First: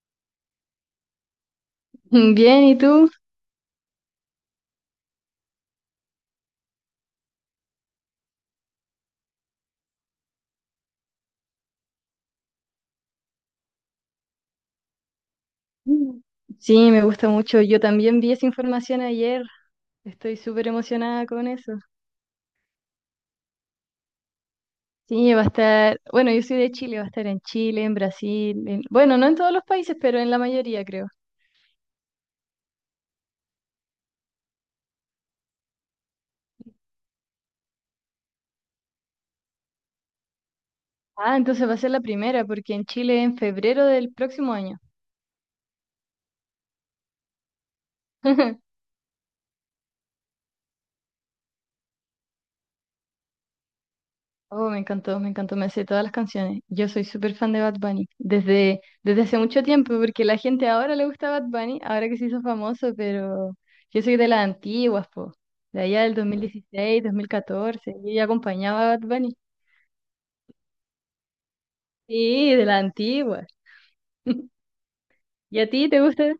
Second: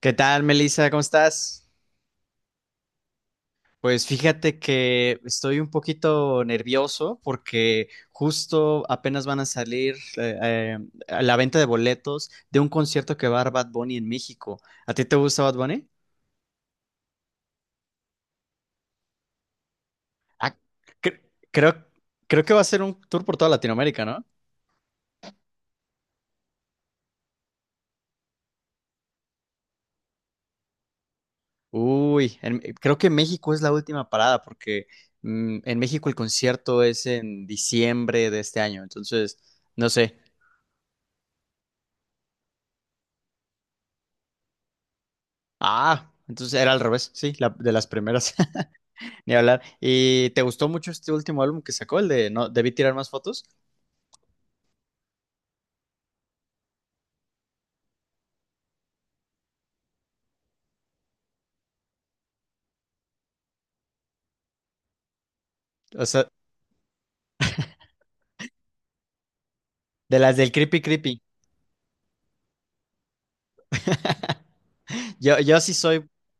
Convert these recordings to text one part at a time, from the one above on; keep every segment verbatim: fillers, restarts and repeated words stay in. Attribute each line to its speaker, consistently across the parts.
Speaker 1: ¿Qué tal, Melissa? ¿Cómo estás?
Speaker 2: Bien, ¿y tú?
Speaker 1: Pues fíjate que estoy un poquito nervioso porque justo apenas van a salir eh, eh, a la venta de boletos de un concierto que va a dar Bad Bunny en México. ¿A ti te gusta Bad Bunny?
Speaker 2: Mm. Sí, me gusta mucho. Yo también vi esa información ayer. Estoy
Speaker 1: Ah,
Speaker 2: súper
Speaker 1: cre-
Speaker 2: emocionada con eso.
Speaker 1: creo, creo que va a ser un tour por toda Latinoamérica, ¿no?
Speaker 2: Sí, va a estar, bueno, yo soy de Chile, va a estar en Chile, en Brasil, en- bueno, no en todos los países, pero en la mayoría creo.
Speaker 1: Uy, en- creo que México es la última parada porque mm, en México el concierto es en diciembre de este año, entonces no sé.
Speaker 2: Ah, entonces va a ser la primera, porque en Chile en febrero del próximo año.
Speaker 1: Ah, entonces era al revés, sí, la- de las primeras, ni hablar. ¿Y te gustó mucho este último álbum que sacó, el de No, debí tirar más fotos?
Speaker 2: Oh, me encantó, me encantó, me sé todas las canciones. Yo soy súper fan de Bad Bunny desde, desde hace mucho tiempo, porque la gente ahora le gusta Bad Bunny, ahora que se hizo famoso, pero yo soy de las antiguas, po, de allá
Speaker 1: O
Speaker 2: del
Speaker 1: sea,
Speaker 2: dos mil dieciséis, dos mil catorce, yo ya acompañaba a Bad Bunny.
Speaker 1: de las del Creepy Creepy.
Speaker 2: Sí, de las antiguas.
Speaker 1: Yo, yo
Speaker 2: ¿Y a
Speaker 1: sí
Speaker 2: ti te
Speaker 1: soy,
Speaker 2: gusta?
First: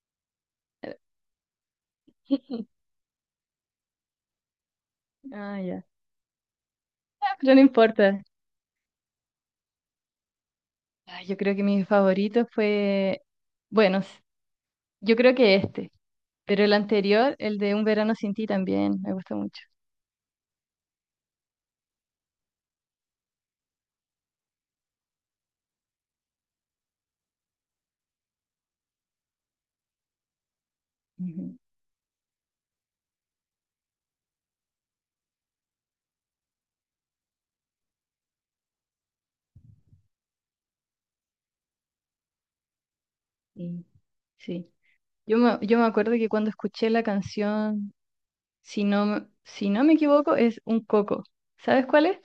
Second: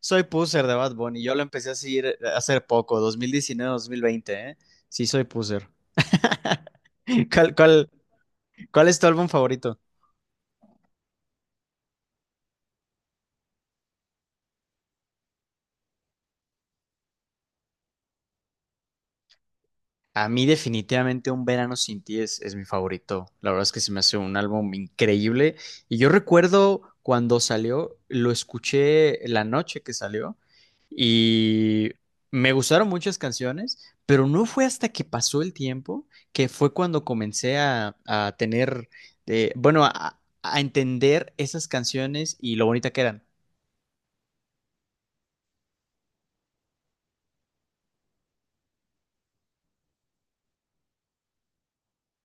Speaker 1: soy puser de Bad Bunny, yo lo empecé a seguir eh, hace poco, dos mil diecinueve, dos mil veinte, ¿eh? Sí soy
Speaker 2: Ah,
Speaker 1: puser.
Speaker 2: ya. Ah,
Speaker 1: ¿Cuál,
Speaker 2: pero no
Speaker 1: cuál,
Speaker 2: importa.
Speaker 1: cuál es tu álbum favorito?
Speaker 2: Ah, yo creo que mi favorito fue, bueno, s- yo creo que este, pero el anterior, el de Un verano sin ti también, me gusta mucho.
Speaker 1: A mí definitivamente Un Verano Sin Ti es, es mi favorito. La verdad es que se me hace un álbum increíble. Y yo recuerdo cuando salió, lo escuché la noche que salió y me gustaron muchas canciones, pero no fue hasta que pasó el tiempo que fue cuando comencé a, a tener, eh, bueno, a, a entender esas canciones y lo bonita que eran.
Speaker 2: Sí, sí. Yo me, yo me acuerdo que cuando escuché la canción, si no, me- si no me equivoco, es Un Coco. ¿Sabes cuál es?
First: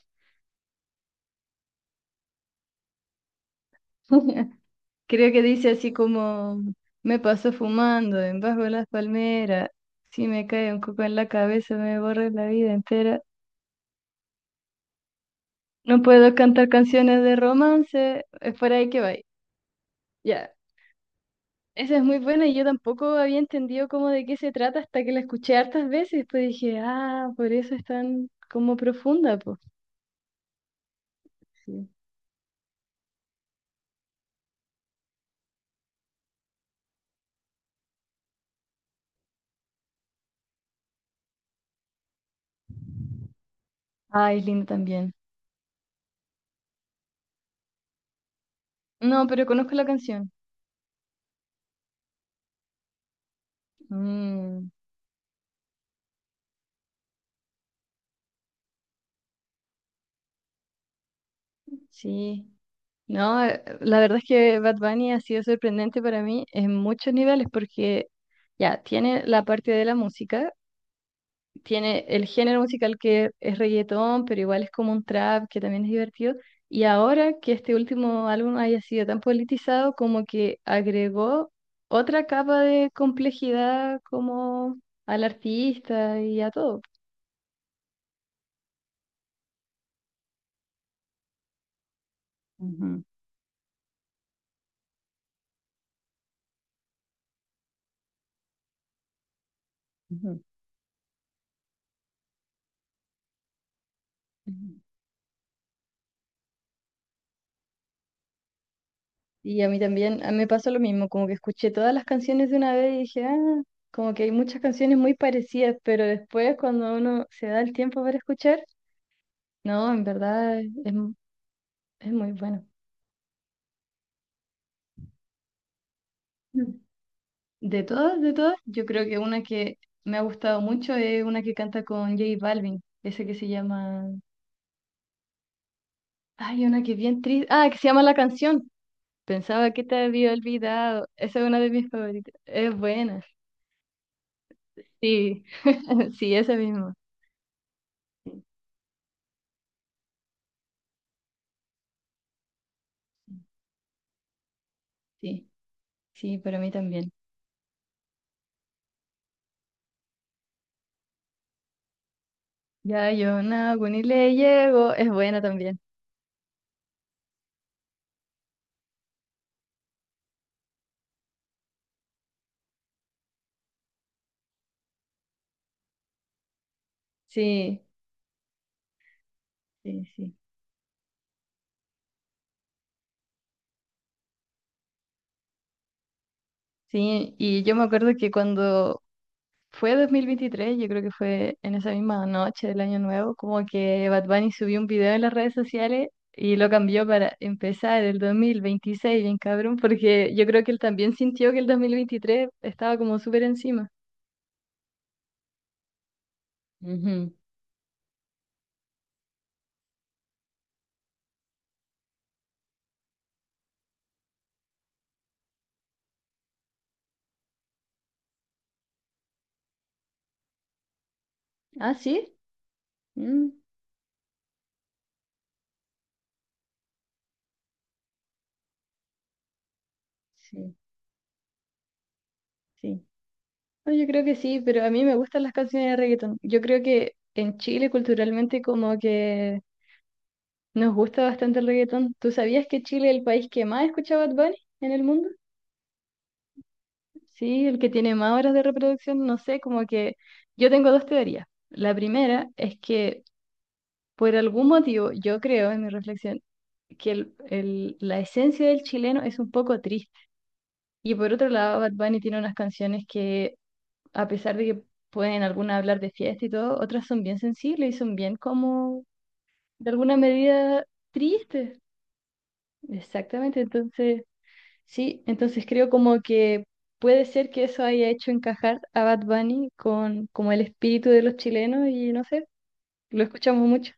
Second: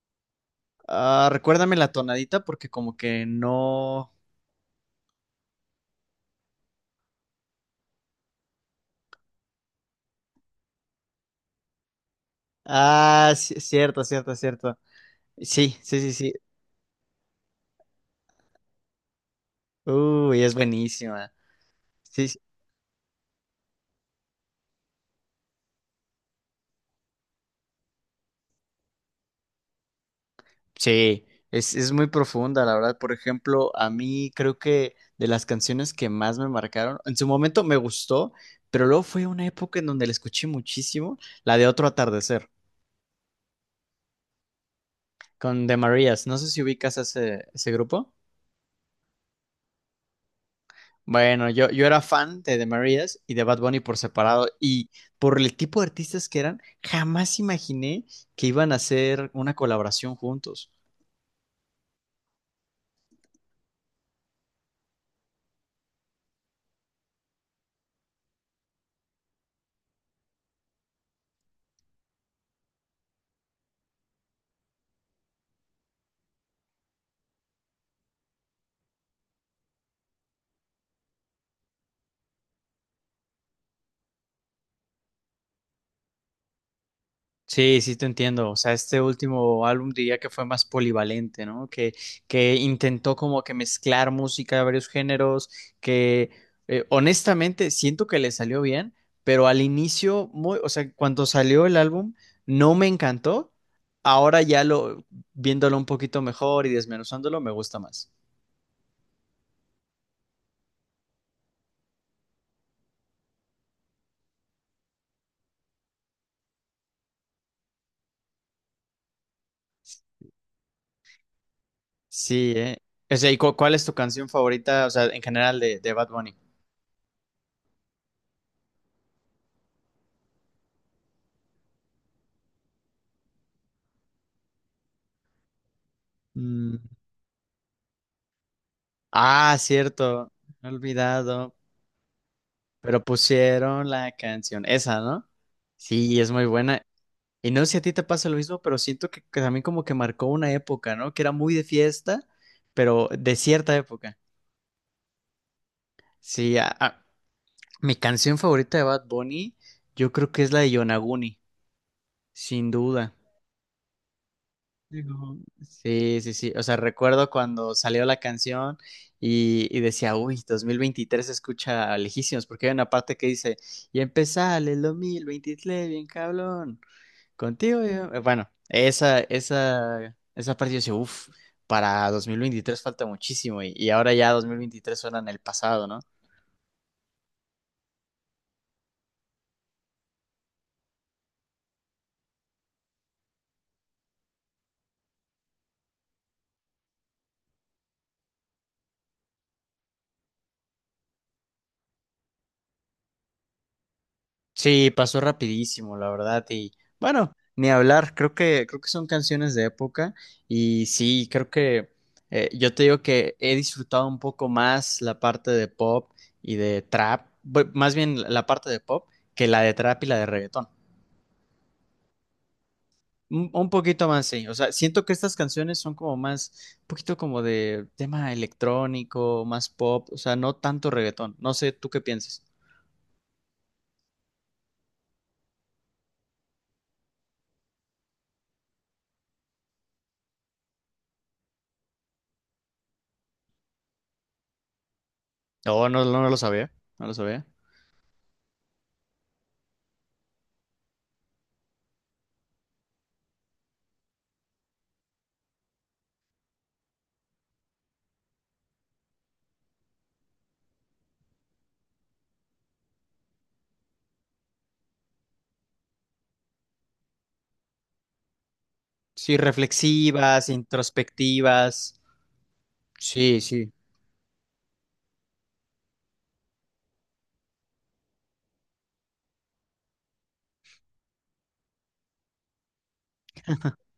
Speaker 1: Ah, recuérdame la tonadita porque como que no...
Speaker 2: Creo que dice así como, me paso fumando en bajo las palmeras, si me cae un coco en la cabeza me borra la vida entera.
Speaker 1: Ah, ci- cierto, cierto, cierto. Sí, sí,
Speaker 2: No
Speaker 1: sí, sí.
Speaker 2: puedo cantar canciones de romance, es por ahí que va.
Speaker 1: Uy, es
Speaker 2: Ya,
Speaker 1: buenísima.
Speaker 2: esa es muy
Speaker 1: Sí, sí,
Speaker 2: buena y yo tampoco había entendido cómo de qué se trata hasta que la escuché hartas veces, pues dije, ah, por eso es tan como profunda, pues.
Speaker 1: sí, es,
Speaker 2: Sí.
Speaker 1: es muy profunda, la verdad. Por ejemplo, a mí creo que de las canciones que más me marcaron, en su momento me gustó, pero luego fue una época en donde la escuché muchísimo, la de Otro Atardecer,
Speaker 2: Ay, es lindo también.
Speaker 1: con The Marías. No sé si ubicas a ese, ese grupo.
Speaker 2: No, pero conozco la canción.
Speaker 1: Bueno, yo, yo era fan de The Marías y de Bad Bunny por separado,
Speaker 2: Mm,
Speaker 1: y por el tipo de artistas que eran, jamás imaginé que iban a hacer una colaboración juntos.
Speaker 2: sí. No, eh, la verdad es que Bad Bunny ha sido sorprendente para mí en muchos niveles porque ya tiene la parte de la música, tiene el género musical que es reggaetón, pero igual es como un trap que también es divertido. Y ahora que este último álbum haya sido tan politizado, como que agregó otra capa de complejidad como al artista y a todo.
Speaker 1: Sí, sí te entiendo. O sea, este último álbum diría que fue más polivalente, ¿no? Que, que
Speaker 2: Ujú,
Speaker 1: intentó como que mezclar música de varios géneros, que eh, honestamente siento que le salió bien, pero al inicio,
Speaker 2: ujú.
Speaker 1: muy, o sea, cuando salió el álbum, no me encantó. Ahora ya
Speaker 2: Ujú.
Speaker 1: lo, viéndolo un poquito mejor y desmenuzándolo, me gusta más.
Speaker 2: Y a mí también, a mí me pasó lo mismo, como que escuché todas las canciones de una vez y dije, ah, como que hay muchas canciones muy parecidas, pero después cuando uno se da el tiempo para escuchar, no, en verdad es, es mu- es muy
Speaker 1: Sí,
Speaker 2: bueno.
Speaker 1: ¿eh? O sea, ¿y cu- cuál es tu canción favorita, o sea, en general de, de Bad Bunny?
Speaker 2: Mm. De todas, de todas, yo creo que una que me ha gustado mucho es una que canta con J Balvin, ese que se llama, ay,
Speaker 1: Mm.
Speaker 2: una que es bien triste, ah, que se llama La Canción.
Speaker 1: Ah,
Speaker 2: Pensaba que te
Speaker 1: cierto,
Speaker 2: había
Speaker 1: me he
Speaker 2: olvidado. Esa es
Speaker 1: olvidado.
Speaker 2: una de mis favoritas. Es
Speaker 1: Pero
Speaker 2: buena.
Speaker 1: pusieron la canción esa, ¿no?
Speaker 2: Sí,
Speaker 1: Sí, es
Speaker 2: sí,
Speaker 1: muy
Speaker 2: esa
Speaker 1: buena.
Speaker 2: misma.
Speaker 1: Y no sé si a ti te pasa lo mismo, pero siento que, que también como que marcó una época, ¿no? Que era muy de fiesta, pero de cierta época.
Speaker 2: Sí. Sí, para
Speaker 1: Sí,
Speaker 2: mí
Speaker 1: a- a-
Speaker 2: también.
Speaker 1: mi canción favorita de Bad Bunny, yo creo que es la de Yonaguni, sin
Speaker 2: Ya
Speaker 1: duda.
Speaker 2: yo no, ni le llego, es
Speaker 1: Digo,
Speaker 2: buena también.
Speaker 1: sí, sí, sí. O sea, recuerdo cuando salió la canción y, y decía, uy, dos mil veintitrés se escucha lejísimos, porque hay una parte que dice, y empezale el dos mil veintitrés, bien cabrón. Contigo,
Speaker 2: Sí,
Speaker 1: yo- eh, bueno, esa,
Speaker 2: sí,
Speaker 1: esa,
Speaker 2: sí.
Speaker 1: esa parte yo decía, uff, para dos mil veintitrés falta muchísimo y, y ahora ya dos mil veintitrés suena en el pasado, ¿no?
Speaker 2: Sí, y yo me acuerdo que cuando fue dos mil veintitrés, yo creo que fue en esa misma noche del Año Nuevo, como que Bad Bunny subió un video en las redes sociales y lo cambió para empezar el dos mil veintiséis, bien cabrón, porque yo creo que él también sintió que el dos mil veintitrés estaba como súper encima.
Speaker 1: Sí, pasó rapidísimo, la verdad, y bueno,
Speaker 2: Ujú.
Speaker 1: ni hablar, creo que, creo que son canciones de época y sí, creo que eh, yo te digo que he disfrutado un poco más la parte de pop y de trap, bu- más bien la parte de pop que la de trap y la de reggaetón.
Speaker 2: Ah, sí.
Speaker 1: Un
Speaker 2: Mm,
Speaker 1: un poquito más, sí. O sea, siento que estas canciones son como más, un poquito como de tema electrónico, más pop, o sea, no
Speaker 2: sí,
Speaker 1: tanto reggaetón. No sé, ¿tú qué piensas?
Speaker 2: sí. No, yo creo que sí, pero a mí me gustan las canciones de reggaetón. Yo creo que en Chile culturalmente como que nos gusta bastante el reggaetón. ¿Tú sabías que Chile es el país que más escucha Bad Bunny en el mundo?
Speaker 1: No, no, no lo sabía, no lo sabía.
Speaker 2: Sí, el que tiene más horas de reproducción, no sé, como que yo tengo dos teorías. La primera es que por algún motivo, yo creo en mi reflexión, que el- el- la esencia del chileno es un poco triste. Y por otro lado, Bad Bunny tiene unas canciones que a pesar de que pueden algunas hablar de fiesta y todo, otras son bien sensibles y son bien como,
Speaker 1: Sí,
Speaker 2: de alguna
Speaker 1: reflexivas,
Speaker 2: medida, tristes.
Speaker 1: introspectivas. Sí,
Speaker 2: Exactamente,
Speaker 1: sí.
Speaker 2: entonces, sí, entonces creo como que puede ser que eso haya hecho encajar a Bad Bunny con como el espíritu de los chilenos y no sé, lo escuchamos mucho.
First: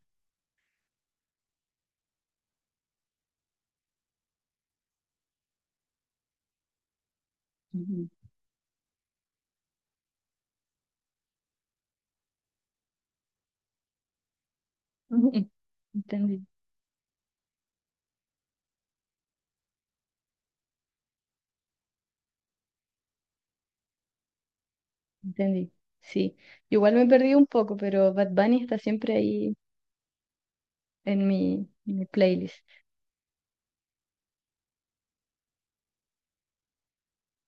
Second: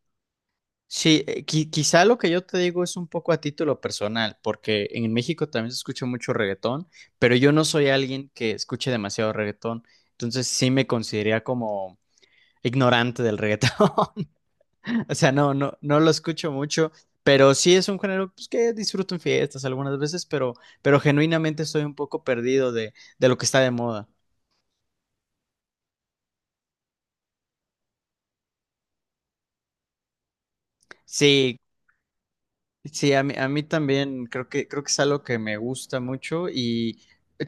Speaker 1: Sí, eh, qui- quizá lo que yo te digo es un poco a título personal, porque en México también se escucha mucho reggaetón, pero yo no soy
Speaker 2: Ujú.
Speaker 1: alguien que escuche demasiado reggaetón, entonces sí me consideraría como ignorante del reggaetón. O sea,
Speaker 2: Ujú.
Speaker 1: no, no, no lo
Speaker 2: Entendí,
Speaker 1: escucho mucho, pero sí es un género pues, que disfruto en fiestas algunas veces, pero, pero genuinamente estoy un poco perdido de, de lo que está de moda.
Speaker 2: entendí. Sí, igual me perdí un poco, pero Bad Bunny está siempre ahí en mi,
Speaker 1: Sí,
Speaker 2: en mi playlist.
Speaker 1: sí, a mí, a mí también creo que, creo que es algo que me gusta mucho y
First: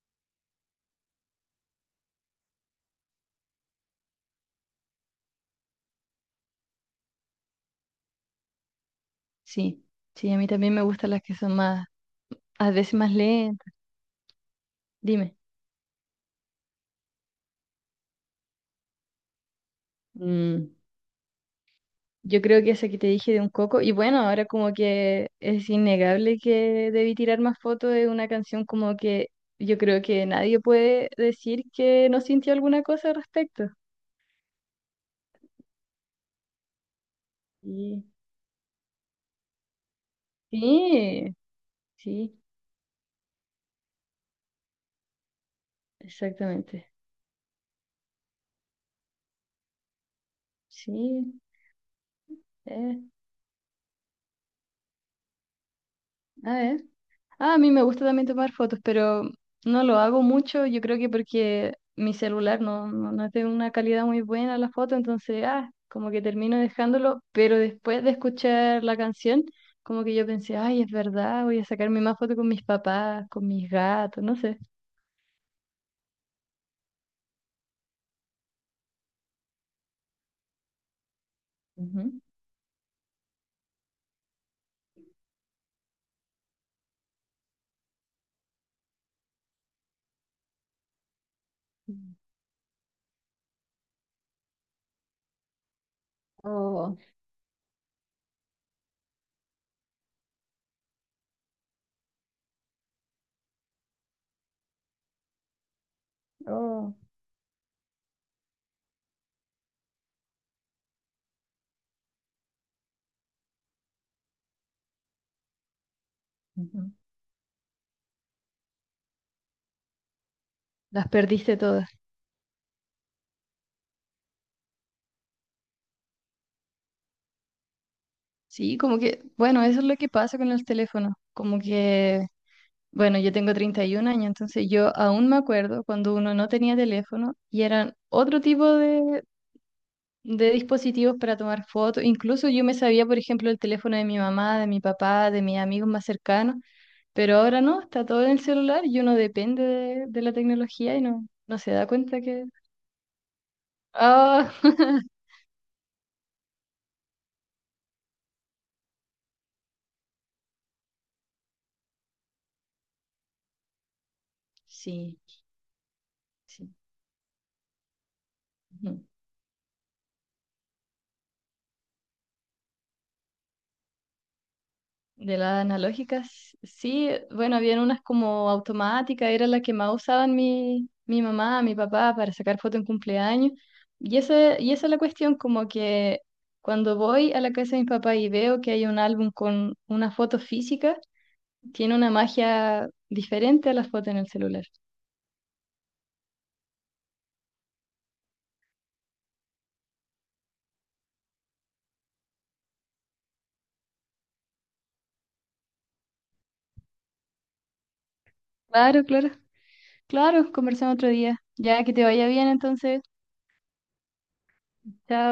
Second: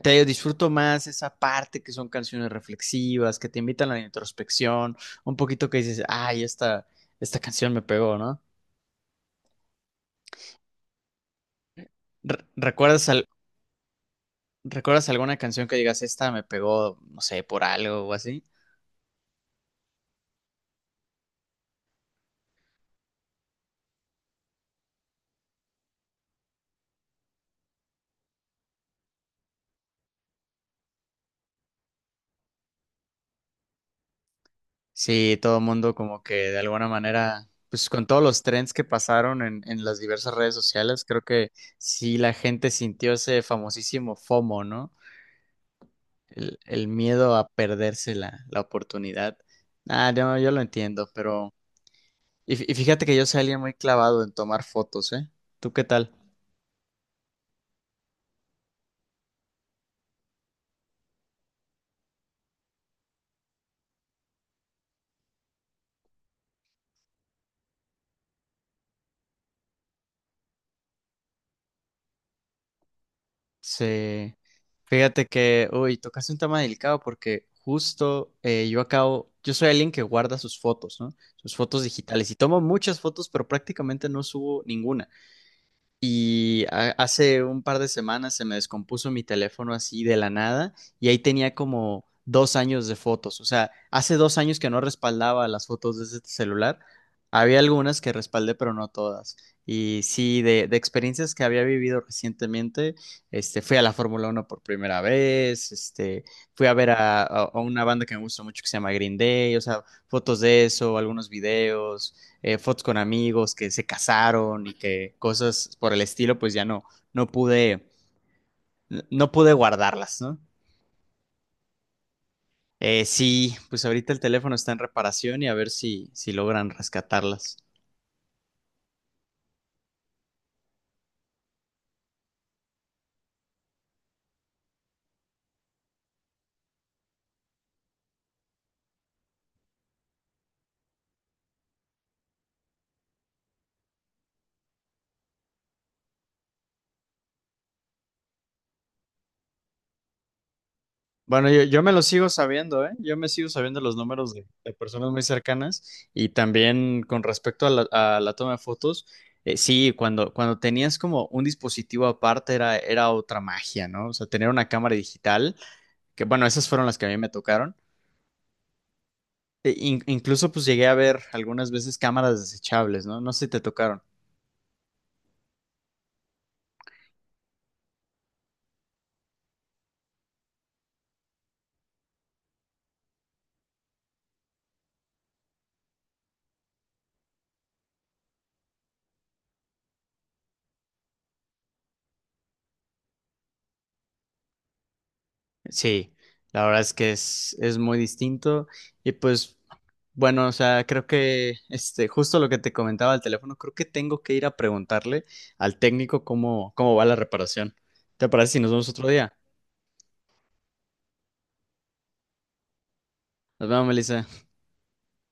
Speaker 1: te digo, disfruto más esa parte que son canciones reflexivas, que te invitan a la introspección, un poquito que dices, ay, esta, esta canción me pegó, ¿no?
Speaker 2: Sí, sí, a mí también me gustan las que son más
Speaker 1: Re-
Speaker 2: a veces
Speaker 1: ¿Recuerdas
Speaker 2: más
Speaker 1: al-
Speaker 2: lenta.
Speaker 1: ¿Recuerdas alguna
Speaker 2: Dime.
Speaker 1: canción que digas, esta me pegó, no sé, por algo o así?
Speaker 2: Mm, yo creo que esa que te dije de un coco, y bueno, ahora como que es innegable que debí tirar más fotos de una canción como que yo creo que nadie puede decir que no sintió alguna cosa al respecto.
Speaker 1: Sí, todo el mundo como que de alguna manera, pues con
Speaker 2: Sí.
Speaker 1: todos los trends que pasaron en, en las diversas redes sociales, creo
Speaker 2: Sí,
Speaker 1: que sí la
Speaker 2: sí,
Speaker 1: gente sintió ese famosísimo F O M O, ¿no? El, el
Speaker 2: exactamente.
Speaker 1: miedo a perderse la, la oportunidad. Ah, no, yo lo entiendo,
Speaker 2: Sí,
Speaker 1: pero... Y, fí- y
Speaker 2: eh,
Speaker 1: fíjate que yo soy alguien muy clavado en tomar fotos, ¿eh? ¿Tú qué tal?
Speaker 2: a ver. Ah, a mí me gusta también tomar fotos, pero no lo hago mucho. Yo creo que porque mi celular no, no, no tiene una calidad muy buena la foto, entonces, ah, como que termino dejándolo. Pero después de escuchar la canción, como que yo pensé, ay, es verdad, voy a sacarme más fotos con mis papás, con mis gatos,
Speaker 1: Sí,
Speaker 2: no sé.
Speaker 1: fíjate que, uy, tocaste un tema delicado porque justo eh, yo acabo, yo soy alguien que guarda sus fotos, ¿no? Sus fotos
Speaker 2: Ujú.
Speaker 1: digitales y tomo muchas fotos, pero prácticamente no subo ninguna. Y ha- hace un par de semanas se me descompuso mi teléfono así de la nada y ahí tenía como dos años de fotos. O sea, hace dos años que no respaldaba las fotos de ese celular.
Speaker 2: Oh,
Speaker 1: Había algunas que respaldé, pero no todas. Y sí, de, de experiencias que había vivido recientemente, este, fui a la Fórmula Uno por primera vez, este, fui a ver
Speaker 2: oh.
Speaker 1: a, a- a una banda que me gusta mucho que se llama Green Day, o sea, fotos de eso, algunos videos, eh, fotos con amigos que se casaron y que cosas por el estilo, pues ya no,
Speaker 2: Ujú.
Speaker 1: no pude, no pude guardarlas, ¿no?
Speaker 2: Las perdiste todas.
Speaker 1: Eh, sí, pues ahorita el teléfono está en reparación y a ver si, si logran rescatarlas.
Speaker 2: Sí, como que, bueno, eso es lo que pasa con los teléfonos. Como que bueno, yo tengo treinta y un años, entonces yo aún me acuerdo cuando uno no tenía teléfono y eran otro tipo de, de dispositivos para tomar fotos. Incluso yo me sabía, por ejemplo, el teléfono de mi mamá, de mi papá, de mis amigos más cercanos, pero ahora no, está todo en el celular y uno depende de, de la tecnología y no,
Speaker 1: Bueno,
Speaker 2: no
Speaker 1: yo,
Speaker 2: se
Speaker 1: yo
Speaker 2: da
Speaker 1: me lo
Speaker 2: cuenta
Speaker 1: sigo
Speaker 2: que...
Speaker 1: sabiendo, ¿eh? Yo me sigo sabiendo los números de,
Speaker 2: Ah,
Speaker 1: de personas muy cercanas y también con respecto a la, a la toma de fotos, eh, sí, cuando, cuando tenías como un dispositivo aparte era, era otra magia, ¿no? O sea, tener una cámara
Speaker 2: sí,
Speaker 1: digital, que bueno, esas
Speaker 2: sí.
Speaker 1: fueron las que a mí me tocaron, E- in- incluso pues llegué a ver algunas veces cámaras desechables, ¿no? No sé si te tocaron.
Speaker 2: De las analógicas, sí, bueno, habían unas como automáticas, era la que más usaban mi, mi mamá, mi papá para sacar fotos en cumpleaños. Y, ese, y esa es la cuestión, como que cuando voy a la casa de mi papá y veo que hay un álbum con una foto física, tiene una magia diferente a las fotos en el celular.
Speaker 1: Sí, la verdad es que es, es muy distinto y pues bueno, o sea, creo que este, justo lo que te comentaba del teléfono, creo que tengo que ir a preguntarle al técnico cómo, cómo va la reparación. ¿Te parece si nos vemos
Speaker 2: Claro,
Speaker 1: otro
Speaker 2: claro,
Speaker 1: día?
Speaker 2: claro, conversamos otro día. Ya que te vaya bien entonces,
Speaker 1: Nos vemos, Melissa.
Speaker 2: chao.